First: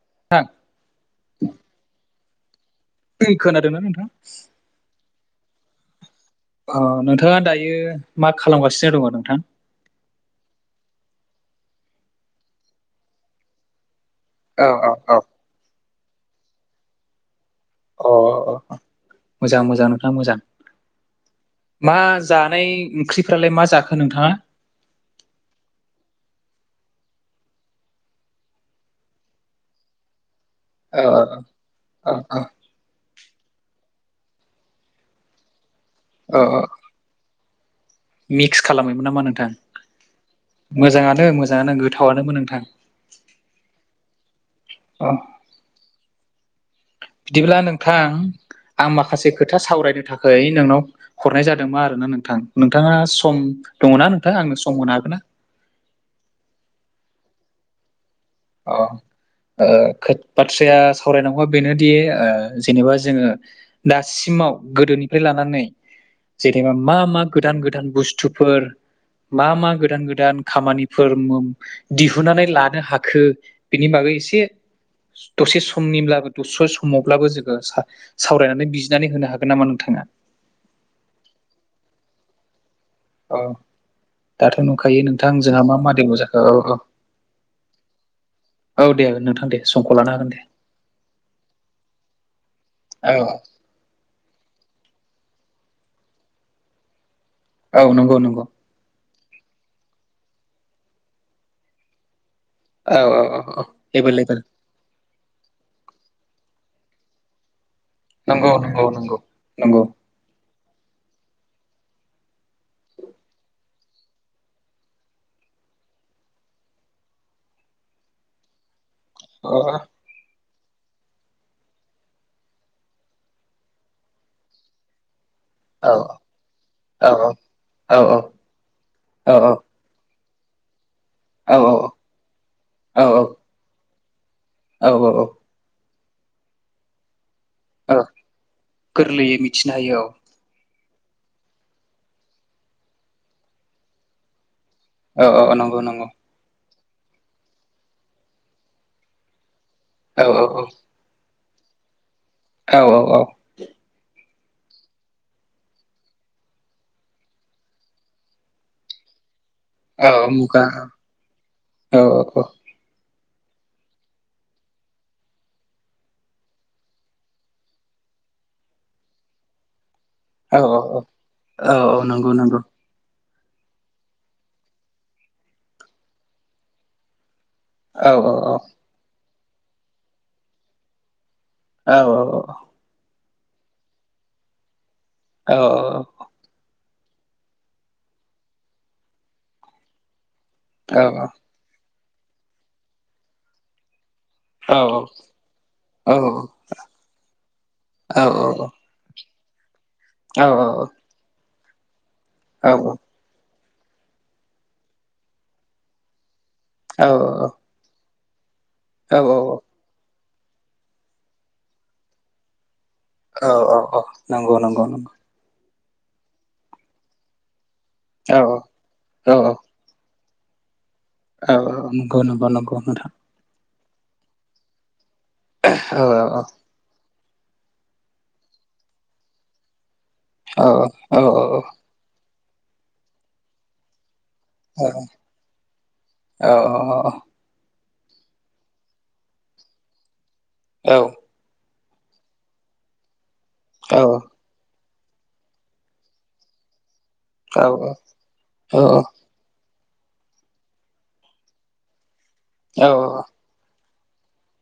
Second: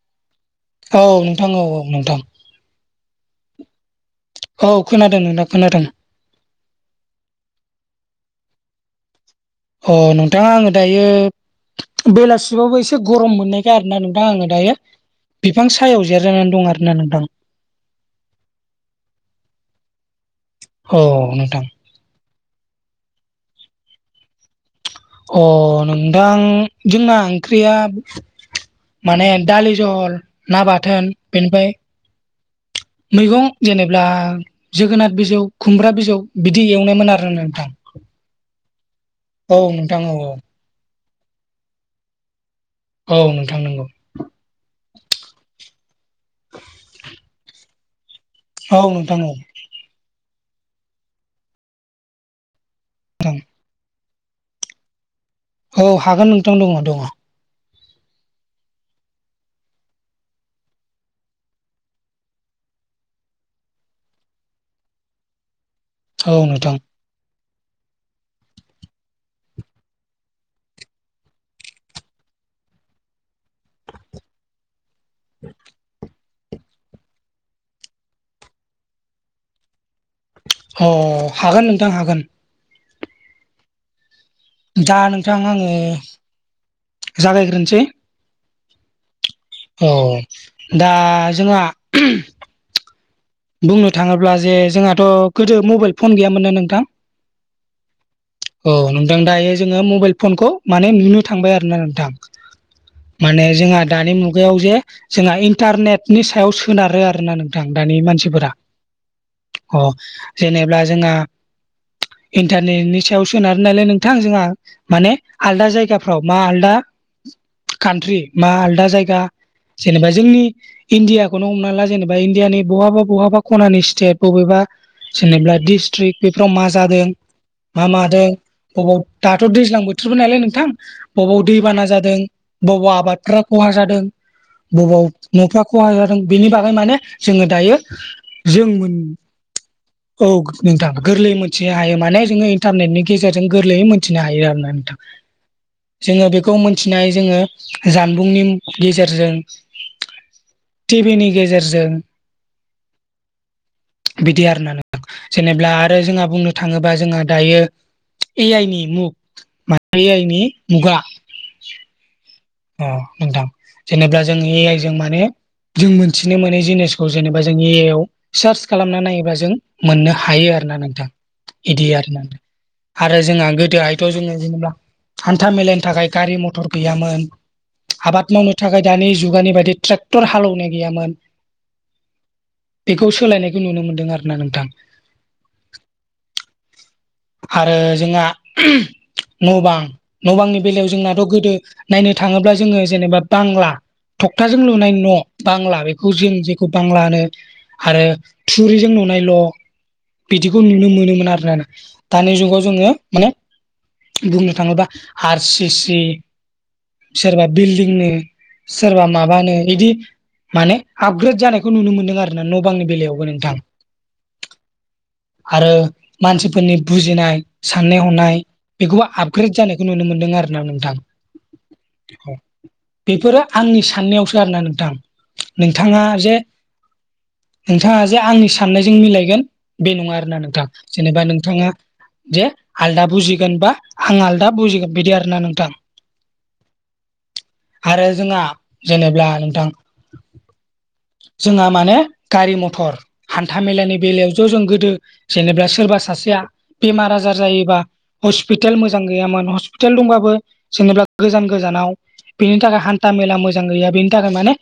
[unintelligible] औ नोंथां औ औ नोंथां। दै खोनादोंना नोंथां? औ खोनादों नोंथां खोनादों। अ नोंथाङा दायो मा खालामगासिनो दङ नोंथां? अ नोंथां आङो दायो बेलासिबावबो एसे गरम मोननाय खाय आरो ना नोंथां आङो औ दायो औ बिफां सायाव जेरजानानै दं आरो ना नोंथां। अ अ मोजां मोजां नोंथां मोजां। औ नोंथां मा जानाय ओंख्रिफ्रालाय मा जाखो नोंथाङा? अ नोंथां जोंना ओंख्रिया माने दालि जहल ना ओ बाथोन बेनिफाय ओ मैगं जेनेबा जोगोनाद बिजौ, खुमब्रा बिजौ ओ ओ बिदि एवनायमोन आरो नोंथां। मिक्स खालामोमोन नामा नों औ नोंथां औ - औ। मोजाङानो मोजाङानो गोथावानोमोन नोंथां। औ नोंथां नंगौ। अ, बिदिब्ला नोंथां औ आं नोंथां औ माखासे खोथा सावरायनो थाखाय हैै नोंनाव हरनाय जादोंमोन आरो ना नोंथां, नोंथाङा नोंथां सम दङ ना? थां आंनो सम होनो हागोन्ना। औ हागोन नोंथां दङ दङ। अ, ओ बाथ्राया सावरायनांगौवा बेनोदि ओ जेनेबा जोङो दासिमाव गोदोनिफ्राय लानानै औ नोंथां जेनेबा मा - मा गोदान - गोदान बुस्थुफोर मा मा गोदान - गोदान खामानिफोर दिहुननानै लानो हाख खो, बिनि बागै एसे दसे समनिब्लाबो [unintelligible] समावब्लाबो जोङो सावरायनानै बिजिनानै होनो हागोन नामा नोंथाङा। अ' हागोन नोंथां हागोन। औ दाथ' दा नुखायो नोंथां जोंहा आङो मा माादेल' जाखो औ औ। जागायग्रोनोसै औ दे नोंथां दे। औ समखौ लानो हागोन दे दा जोंहा औ। बुंनो थाङोब्ला जे जोंहाथ' गोदो मबाइल फन गैयामोन ना नोंथां। औ नंगौ नंगौ। औ नोंथां दायो जोङो मबाइल फनखौ माने नुनो थांबाय आरो ना नोंथां। औ औ औ माने औ जोंहा दानि एभेलेबेल मुगायाव जे जोंहा इन्टारनेटनि सायाव सोनारो आरो ना नोंथां दानि मान नंगौ नंगौ नंगौ नंगौ अ' जेनेब्ला जोंहा इन्टारनेटनि सायाव सोनार नालाय नोंथां जोंहा माने आलदा जायगाफ्राव मा आलदा कान्ट्रि मा आलदा जायगा अ' जेनेबा जोंनि इण्डियाखौनो हमना ला जेनेबा इण्डियानि बबहाबा बहाबा खनानि स्टेप बबेबा जेनेबा औ डिसट्रिक् बेफोराव मा जादों औ मा औ मादों बबाव औ दाथ' दैज्लां बोथोर थोरबो नालाय नोंथां बबाव औ दैबाना जादों बबाव औ आबादफ्रा खहा जादों औ बबाव न'फ्रा खहा जादों बेनि बागै माने जोङो दायो औ जों मोन गोरलैयै मिथिनो हायो औ नोंथां गोरलै मोन्थिनो हायो माने जोङो इन्टारनेटनि गेजेरजों गोरलैयै मोनथिनो हायो आरो ना नोंथां। औ - औ नंगौ - नंगौ। जोङो बेखौ मिथिनाय जोङो जानबुंनि गेजेरजों औ -औ -औ। टिभिनि गेजेरजों औ - औ - औ। बिदि आरो ना नोंथां। जेनेबा आरो जोंहा बुंनो थाङोबा जोंहा दायो ए आइनि मुख मा औ मुगा औ - औ। अ नोंथां जेनेबा जों ए आइ जों माने जों मोनथिनो मोनै जिनिसखौ जेनेबा जों ए आइ आव सार्च खालामना नायोबा जों मोननो हायो औ आरो ना औ नोंथां औ बिदि औ आरो ना नंगौ नंगौ आरो जोंहा गोदोहायथ' जोङो जेनेबा हान्था मेलानि थाखाय गारि मथर गैयामोन औ औ आबाद मावनो थाखाय दानि जुगानि बायदि ट्रेक्टर हालेवनाय गैयामोन औ - औ। बेखौ सोलायनायखौ नुनो मोन्दों आरो ना नोंथां। औ ओ आरो जोंहा न' बां न' बांनि बेलायाव जोंनाथ' गोदो नायनो थाङोब्ला जोङो जेनेबा बांला थखथाजों औ लुनाय औ न' बांला बेखौ जों जेखौ बांला होनो आरो थुरिजों नुनायल' बिदिखौ नुनो मोनोमोन आरो ना दानि जुगाव जोङो माने बुंनो थाङोबा आर सि सि औ सोरबा बिल्डिंनो सोरबा माबानो बिदि माने आपग्रेद जानायखौ नुनो मोन्दों आरो ना न' बांनि बेलायाव औ ओ अ नंगौ नंगौ नं आरो मानसिफोरनि बुजिनाय साननाय औ हनाय बेखौबो औ आपग्रेद जानाय खौ नुनो मोनदों आरो ना नोंथां। औ नंगौ अ नंगौ नंगौ नोंथां बेफोरो आंनि साननायावसो आरोना नोंथां नोंथाङा औ औ जे औ नोंथाङा जे आंनि साननायजों मिलायगोन बे नङा आरोना औ नोंथां जेनेबा नोंथाङा जे आलदा बुजिगोनबा आं आलदा बुजिगोन बिदि आरोना नोंथां आरो जोंहा जेनेब्ला नोंथां औ जोंहा माने गारि मथर हान्था मेलानि बेलायाव ज' जों गोदो जेनेब्ला सोरबा सासेया बेमार आजार जायोबा हस्पिटाल मोजां गैयामोन हसपिटाल दंबाबो जेनेब्ला गोजान गोजानाव बेनि थाखाय हान्था मेला मोजां गैया बेनि थाखाय माने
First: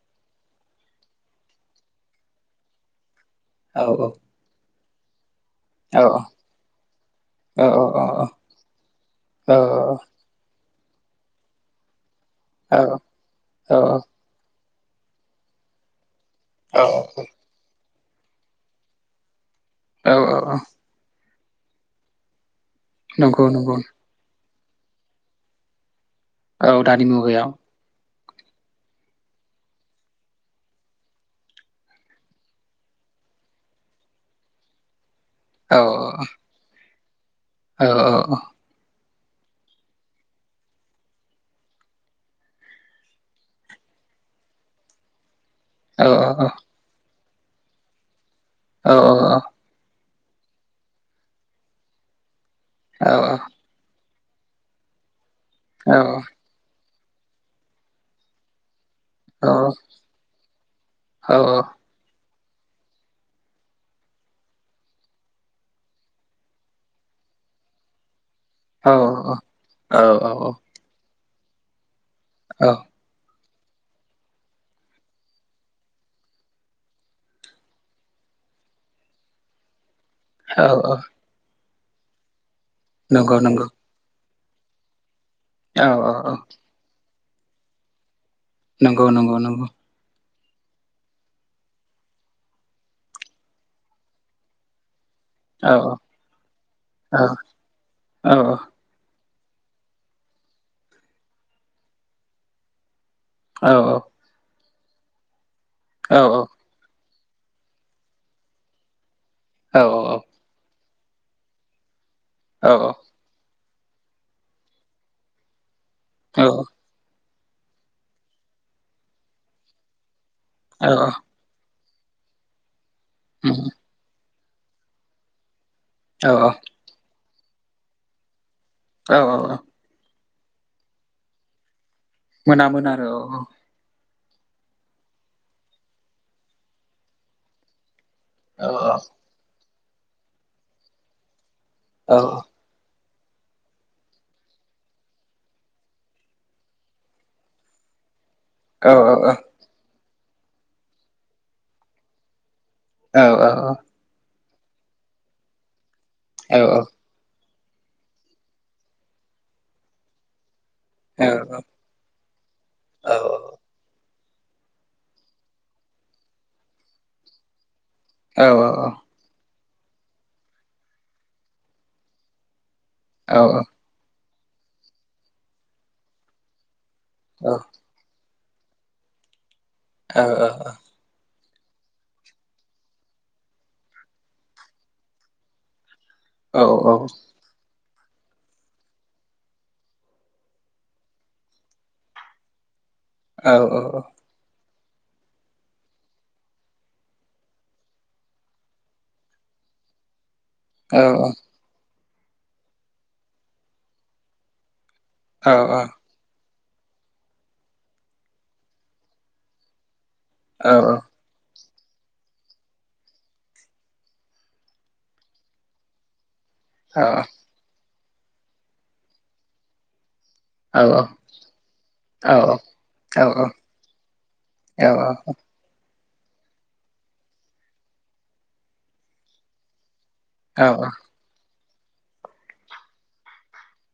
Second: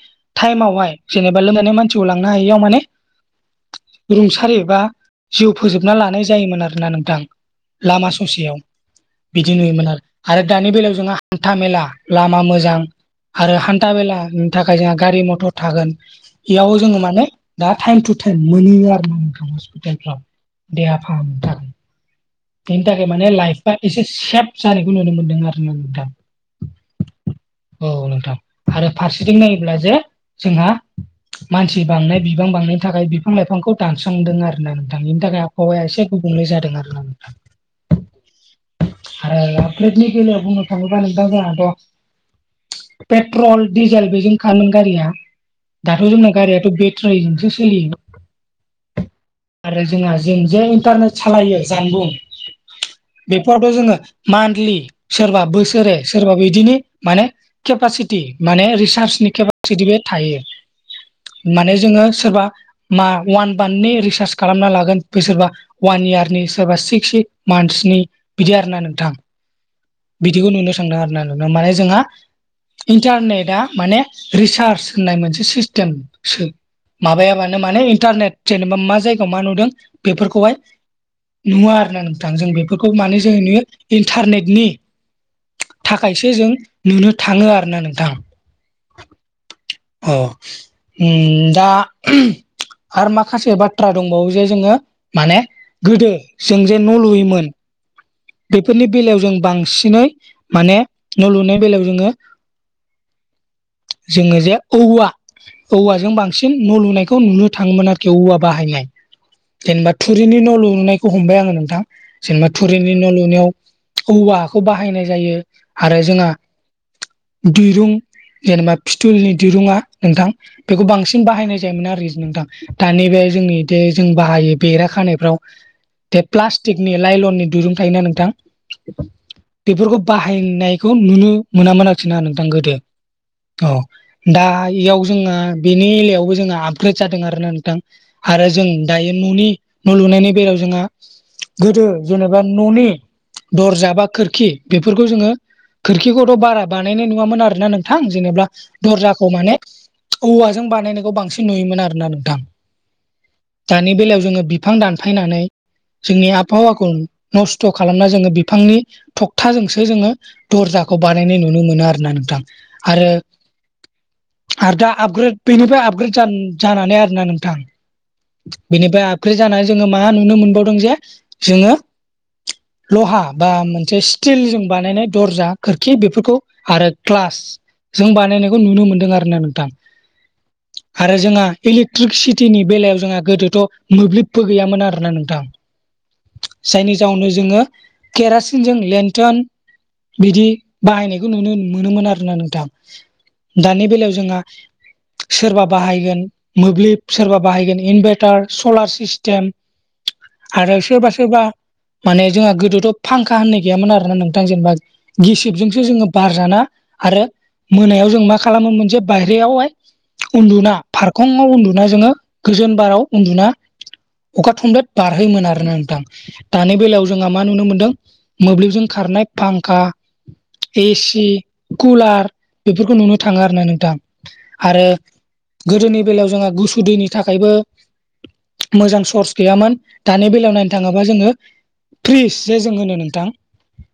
टाइमावहाय जेनेबा लो माने मानसिखौ लांनो हायियाव माने रुंसारि बा जिउ फोजोबना लानाय जायोमोन आरोना नोंथां लामा ससेयाव बिदि नुयोमोन आरो आरो दानि बेलायाव जोंहा हान्था मेला लामा औ मोजां आरो औ हान्था मेला उम थाखाय जोंहा गारि मथर थागोन बेयाव जोङो माने दा थाइम टु थाइम मोनैयो आरो ना नोंथां हस्पिटालफ्राव औ देहा हा थाख बेनि थाखाय माने नंगौ लाइफा नंगौ एसे सेफ जानायखौ नुनो मोन्दों आरो ना नोंथां औ दानि मुगायाव औ नोंथां आरो फारसेथिं नायोब्ला जे जोंहा मानसि बांनाय बिबां बांनायनि थाखाय बिफां लाइफांखौ दानस्रांदों आरोना नोंथां बेनि थाखाय औ आबहावाया एसे गुबुंले जादों आरो ना नोंथां औ ओ अ आरो प्रेटनि बेलायाव बुंनो थांङोब्ला नोंथां जोंहाथ' पेट्रल डिजेल बेजों खामोन गारिया दाथ' औ जोंना गारियाथ' बेथ्रायजोंसो सोलियो। औ ओ अ आरो जोंहा जों जे इन्टारनेट सालायो जानबुं बेफोरावथ' जोङो मान्थलि सोरबा बोसोरे सोरबा बिदिनो माने केपासिटि माने रिसार्चनि औ केपासिटि बे थायो। माने जोङो सोरबा मा वान बान्थनि रिसार्च खालामना लागोन बे सोरबा अवान इयारनि सोरबा सिक्स सि मान्थसनि बिदि आरोना नोंथां बिदिखौ नुनो सांदों आरो ना नोंथां माने जोंहा औ इन्टारनेटा माने रिसार्ज होननाय मोनसे सिस्टेम सो माबायाबानो माने इन्टारनेट जेनेबा मा जायगायाव मा नुदों। बेफोरखौहाय औ औ नुवा आरोोना नोंथां जों बेफोरखौ मानोे नंगौ जों नुयो। नंगौ इन्टारनेटनि औ औ औ थाखायसो जों नुनो थाङो आरोना नोंथां। नंगौ नंगौ नंगौ। औ। दा आरो माखासे बाथ्रा दंबावो जे जोङो माने औ गोदो जों जे न' औ लुयोमोन औ बेफोरनि बेलायाव जों बांसिन दिनै माने न' लुनाय बेलायाव जोङो औ औ। जोङो जे औवा औवाजों बांसिन न' लुनायखौ नुनो थाङोमोन आरोखि औवा बाहायनाय औ जेनेबा थुरिनि न' लुनाय हमबाय आङो नोंथां जेनेबा थुरिनि न' लुनायाव औवा हाखौ बाहायनाय जायो। आरो जोंहा औ दिरुं जेनेबा फिथुलनि दिरुंङा नोंथां। औ बेखौ बांसिन बाहायनाय जायोमोन आरोख नोंथां दानि बे उम जोंनिदि जों बाहायो। बेरा खानायफ्राव बे औ औ प्लास्टिकनि लाइलननि दिरुं थायोना नोंथां। औ औ औ। बेफोरखौ बाहायनायखौ नुनो मोनामोन आरोखि ना नोंथां मोना गोदो। मोना आरो औ दा इयाव जोंना बेनि एलायावबो जोंहा आपग्रेड जादों आरोना नोंथां। आरो औ जों दायो न'नि न' लुनायनि बेलायाव जोंहा गोदो औ जेनेबा न'नि दरजा बा खोरखि बेफोरखौ जोङो खोरखिखौथ' बारा बानायनाय नङामोन आरोना नोंथां। जेनेबा औ दरजाखौ माने औवाजों बानायनायखौ बांसिन नुयोमोन आरोना नोंथां। औ औ दानि बेलायाव जोङो बिफां दानफायनानै जोंनि औ आबहावाखौ नस्थ' खालामना जोङो बिफांनि थखथाजोंसो जोङो दर्जाखौ बानायनाय नुनो मोनो आरो ना नोंथां। आरो आरो दा आपग्रेड बेनिफ्राय आपग्रेड जानानै आरोोना नोंथां। बेनिफ्राय फ्रि जानानै जोङो मा नुनो मोनबावदों जे जोङो लहा बा मोन स्ल जजों बानायनाय दजा खोरखि बेफोरखौ आरो ग्लासजों बानायनाय खौ नुनो मोनदों आरो ना नोंथां। औ औ औ। आरो जोंहा इलेक्ट्रिसिटिनि बेलायाव जोंहा गोदोथ' मोब्लिबबो गैयामोन आरोना नोंथां। जायनि जाउनावनो जोङो केरासिनजों लेन्टन बिदि बाहायनायखौ नुनो मोनोमोन आरोना नोंथां। दानि बेलायाव जोंहा सोरबा बाहायगोन मोब्लिब सोरबा बाहायगोन इनभारटार सलार सिस्टेम। आरो सोरबा सोरबा माने जोंहा गोदोथ' फांखा होननाय गैयामोन आरोना नोंथां। जेनेबा औ औ गिसिबजोंसो जोङो बारजाना आरो मोनायाव जों मा खालामो मोनसेे बाय्रायावहाय उन्दुना फारखंआव उन्दुना जोङो गोजोन बाराव उन्दुना अखा थुमल्लेद बारहोमोन आरोना नोंथां। दानि बेलायाव जोंहा मा नुनो मोनदों। मोब्लिबजों खारनाय फांखा ए सि, कुलार बेफोरखौ नुनो थाङो आरो ना नोंथां आरो गोदोनि बेलायाव जोंहा गुसु दैनि थाखायबो मोजां सर्स गैयामोन। दानि बेलायाव नायनो थाङोबा जोङो फ्रिज जे जों होनो नोंथां।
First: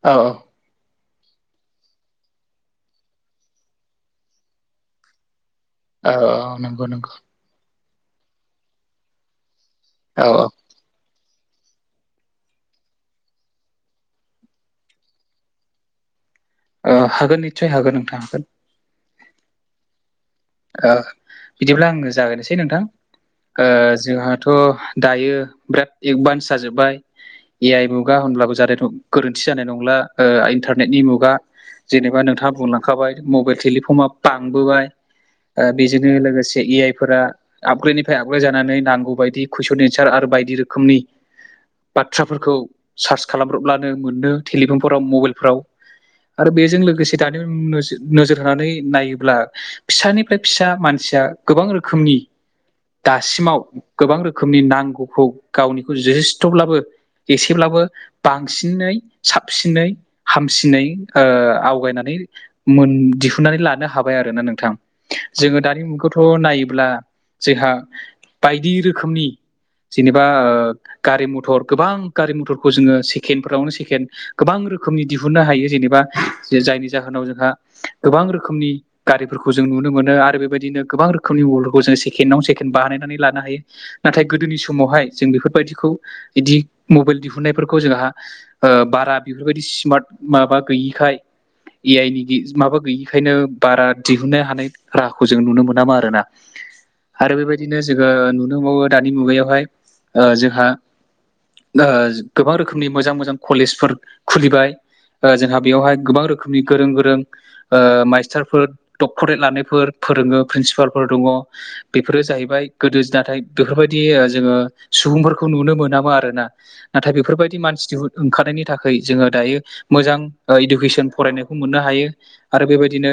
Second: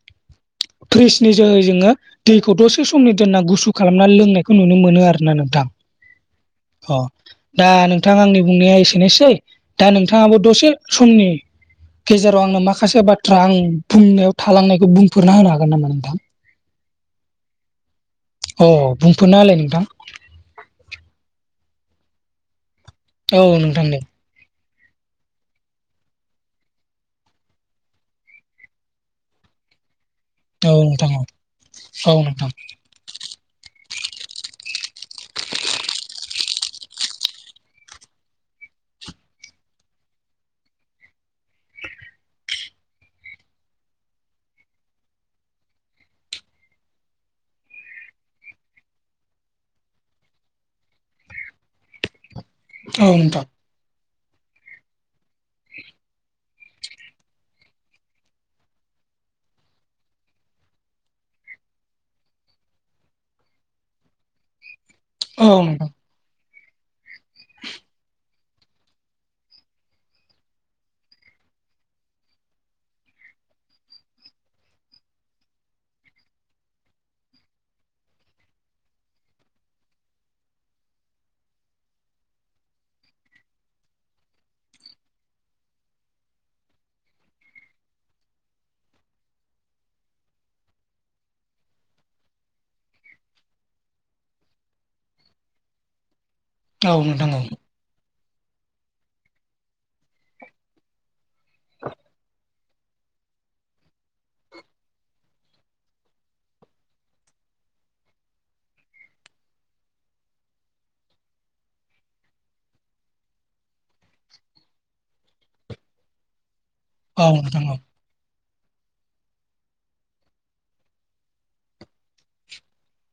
औ। फ्रिजनि जोहै जोङो दैखौ दसे समनि दोनना गुसु खा खालामना लोंनायखौ नुनो मोनो आरोना नोंथां। औ औ नंगौ अ नंगौ। दा नोंथाङा आंनि बुंनाया एसेनोसै। दा औ नोंथाङाबो दसे समनि गेजेराव आंनो माखासे बाथ्रा आं बुंनायाव थालांनायखौ बुंफोरना होनो हागोन नामा नोंथां? ओ हागोन निस्सय हागोन नोंथां हागोन। अ बुंफोरना होलाय नोंथां। ओ बिदिब्ला आङो जागायनोसै नोंथां। औ नोंथां दे जोंहाथ' दायो बिराद एडभान्स जाजोब्बाय ए आइ मुगा होनब्लाबो जादेथ' गोरोन्थि जानाय नंला। ओ औ इन्टारनेटनि नोंथां औ मुगा औ जेनेबा नोंथां नोंथाङा बुंलांखाबाय मबाइल टेलिफन बांबोबाय ख ओ बेजोंनो लोगोसे ए आइफोरा आपग्रेडनिफ्राय आपग्रेड जानानै नांगौ बायदि कुइसन एनचार आरो बायदि रोखोमनि बाथ्राफोरखौ सार्च खालामब्रबब्लानो मोनो टेलिफनफोराव मबाइलफोराव। आरो बेजों लोगोसे दानि नोजो-नोजोर होनानै नायोब्ला फिसानिफ्राय फिसा मानसिया गोबां रोखोमनि औ नोंथां दासिमाव गोबां रोखोमनि नांगौखौ गावनिखौ जथेस्थ'ब्लाबो एसेब्लाबो बांसिनै साबसिनै हामसिनै ओ आवगायनानै मोन दिहुननानै लानो हाबाय आरोना नोंथां। औ जोङो दानि नोंथां मुगायावथ' थ' नायोब्ला जोंहा बायदि रोखोमनि जेनेबा ओ गारि मटर गोबां गारि मटरखौ जोङो सेकेण्डफोरावनो सेकेण्ड गोबां रोखोमनि दिहुननो हायो जेनेबा जायनि जाहोनाव जोंहा गोबां रोखोमनि गारिफोर खौ जों नुनो मोनो आरो बेबायदिनो गोबां रोखोमनि वलखौ जों सेकेणडआव सेकेण्ड बानायनानै लानो हायो। नाथाय गोदोनि समावहाय जों बेफोरबायदिखौ बिदि मबाइल दिहुननायफोरखौ जोंहा ओ बारा बेफोरबायदि स्मार्ट माबा गैयिखाय ए आइ नि माबा गैयिखायनो बारा दिहुननो हानाय राहाखौ जों नुनो मोनामा आरोना। औ नोंथां आरो बेबायदि बिदिनो जोङो नुनोबावो दानि मुगायावहाय ओ जोहा ओ गोबां रोखोमनि मोजां मोजां कलेजफोर खुलिबाय। ओ जोंहा बेयावहाय गोबां रोखोमनि गोरों गोरों ओ माइस्टारफोर डक्ट'रेट लानायफोर फोरोङो प्रिनसिपालफोर दङ। बेफोरो जाहैबाय गोदो नाथाय बेफोरबायदि जोङो सुबुंफोरखौ नुनो मोनामो आरोना‌ नाथाय औ बेफोरबायदि नोंथां मानसि दिहु ओंखारनायनि थाखाय जोङो दायो ओ मोजां इडुकेसन फरायनायखौ मोननो हायो। आरो बेबायदिनो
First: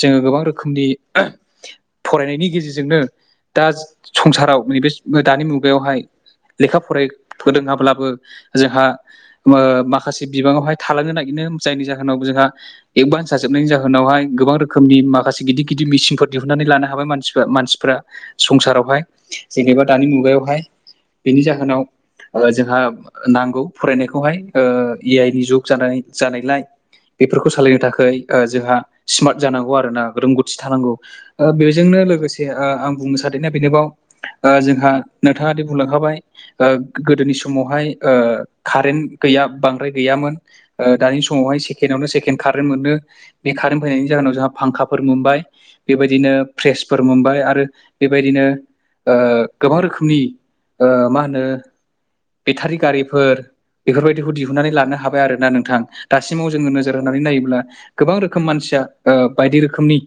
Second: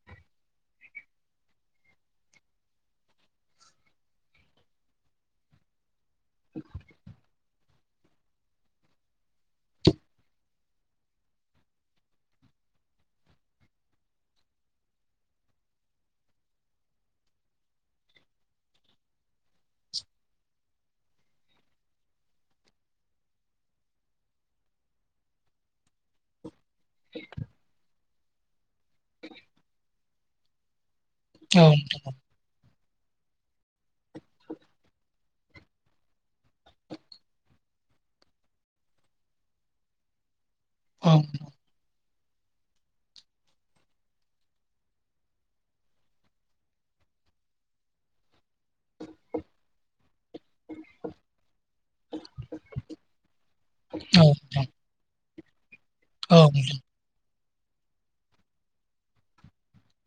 जोङो गोबां रोखोमनि फरायनायनि गेजेरजोंनो दा संसाराव न बे दानि मुगायावहाय लेखा फराय फोरोङाब्लाबो जोंहा ओ माखासे बिबाङावहाय थालांनो नागिरदों जायनि जाहोनाव जोंहा एक बान्सा जोबनायनि जाहोनावहाय गोबां रो‌ खोमनि माखासे गिदिर गिदिर मिचिनफोर दिहुननानै लानो हाबाय मानसिफ-मानसिफ्रा। संसारावहाय जेनेबा दानि मुगायावहाय बिनि जाहोनाव ओ जोंहा नांगौ फरायनायखौहाय ओ ए आइ नि जुग जानाय जानायलाय बेफोरखौ सालायनो थाखाय ओ जोंहा स्मार्ट जानांगौ आरो ना रोंगौथि थानांगौ। ओ औ बेजोंनो लोगोसे ओ आं बुंनो सादोंना बेनोबाव ओ जोंहा नोंथाङादि बुंलांखाबाय ओ गोदोनि समावहाय कारेन्ट गैया बांद्राय गैयामोन। ओ औ दानि समावहाय सेकेण्डआवनो सेकेणड कारेन्ट मोनो। बे कारेन्ट फैनायनि जाहोनाव जोंहा फांखाफोर मोनबाय बेबायदिनो फ्रेसफोर मोनबाय आरो बेबायदिनो ओ गोबां रोखोमनि ओ मा होनो बेटारि गारिफोर औ बेफोरबायदिखौ दिहुननानै नोंथां लानो हाबाय आरोना नोंथां। औ दासिमाव जोङो नोजोर होनानै नायोब्ला गोबां रोखोम मानसिया ओ बायदि रोखोमनि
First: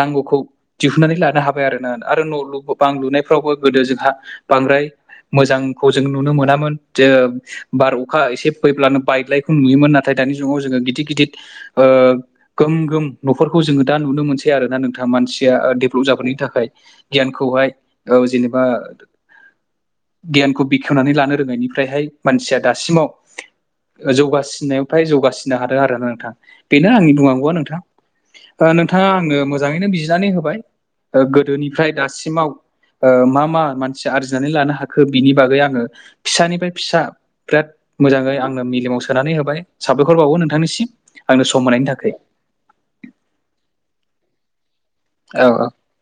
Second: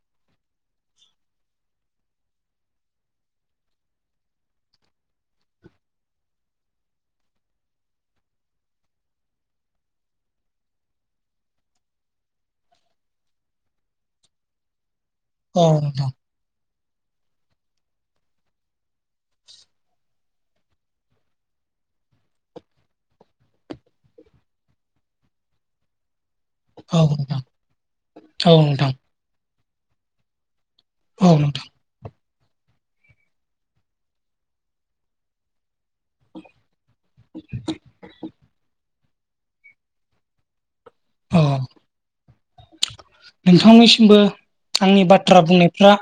नांगौखौ दिहुननानै लानो हाबाय आरोना आरो न' बां लुनायफ्रावबो गोदो जोंहा बांद्राय मोजांखौ जों नुनो मोनामोन जे बार अखा एसे फैब्लानो बायदलायखौ नुयोमोन नाथाय दानि जुगाव जोंङो गिदिर गिदिर ओ गोम गोम न'खरखौ जोंङो दा नुनो मोनसै आरो ना नोंथाङा मानसिया औ डेभलप नोंथां जाबोननि थाखाय गियानखौहाय जेनेबा गियानखौ बेखेवनानै लानो रोङैनायनिफ्रायहाय मानसिया दासिमाव जौगासिननायाव फ्राय जौगासिननो हादों आरो ना नोंथां बेनो आंनि बुंनांगौआ नोंथां। औ नोंथां ओ नोंथाङा आंनो मोजाङैनो बिजिनानै होबाय औ नोंथां गोदोनिफ्राय दासिमाव ओ मा मा मानसि आरजिनानै लानो हाखो बिनि बागै आङो फिसानिफ्राय फिसा बिराद मोजाङै आंनो मिलिमाव सोनानै होबाय साबायखरबावो नोंथांनिसिम आंनो औ सम होनायनि थाखाय। नोंथांनिसिमबो आंनि बाथ्रा औ औ बुंनायफ्रा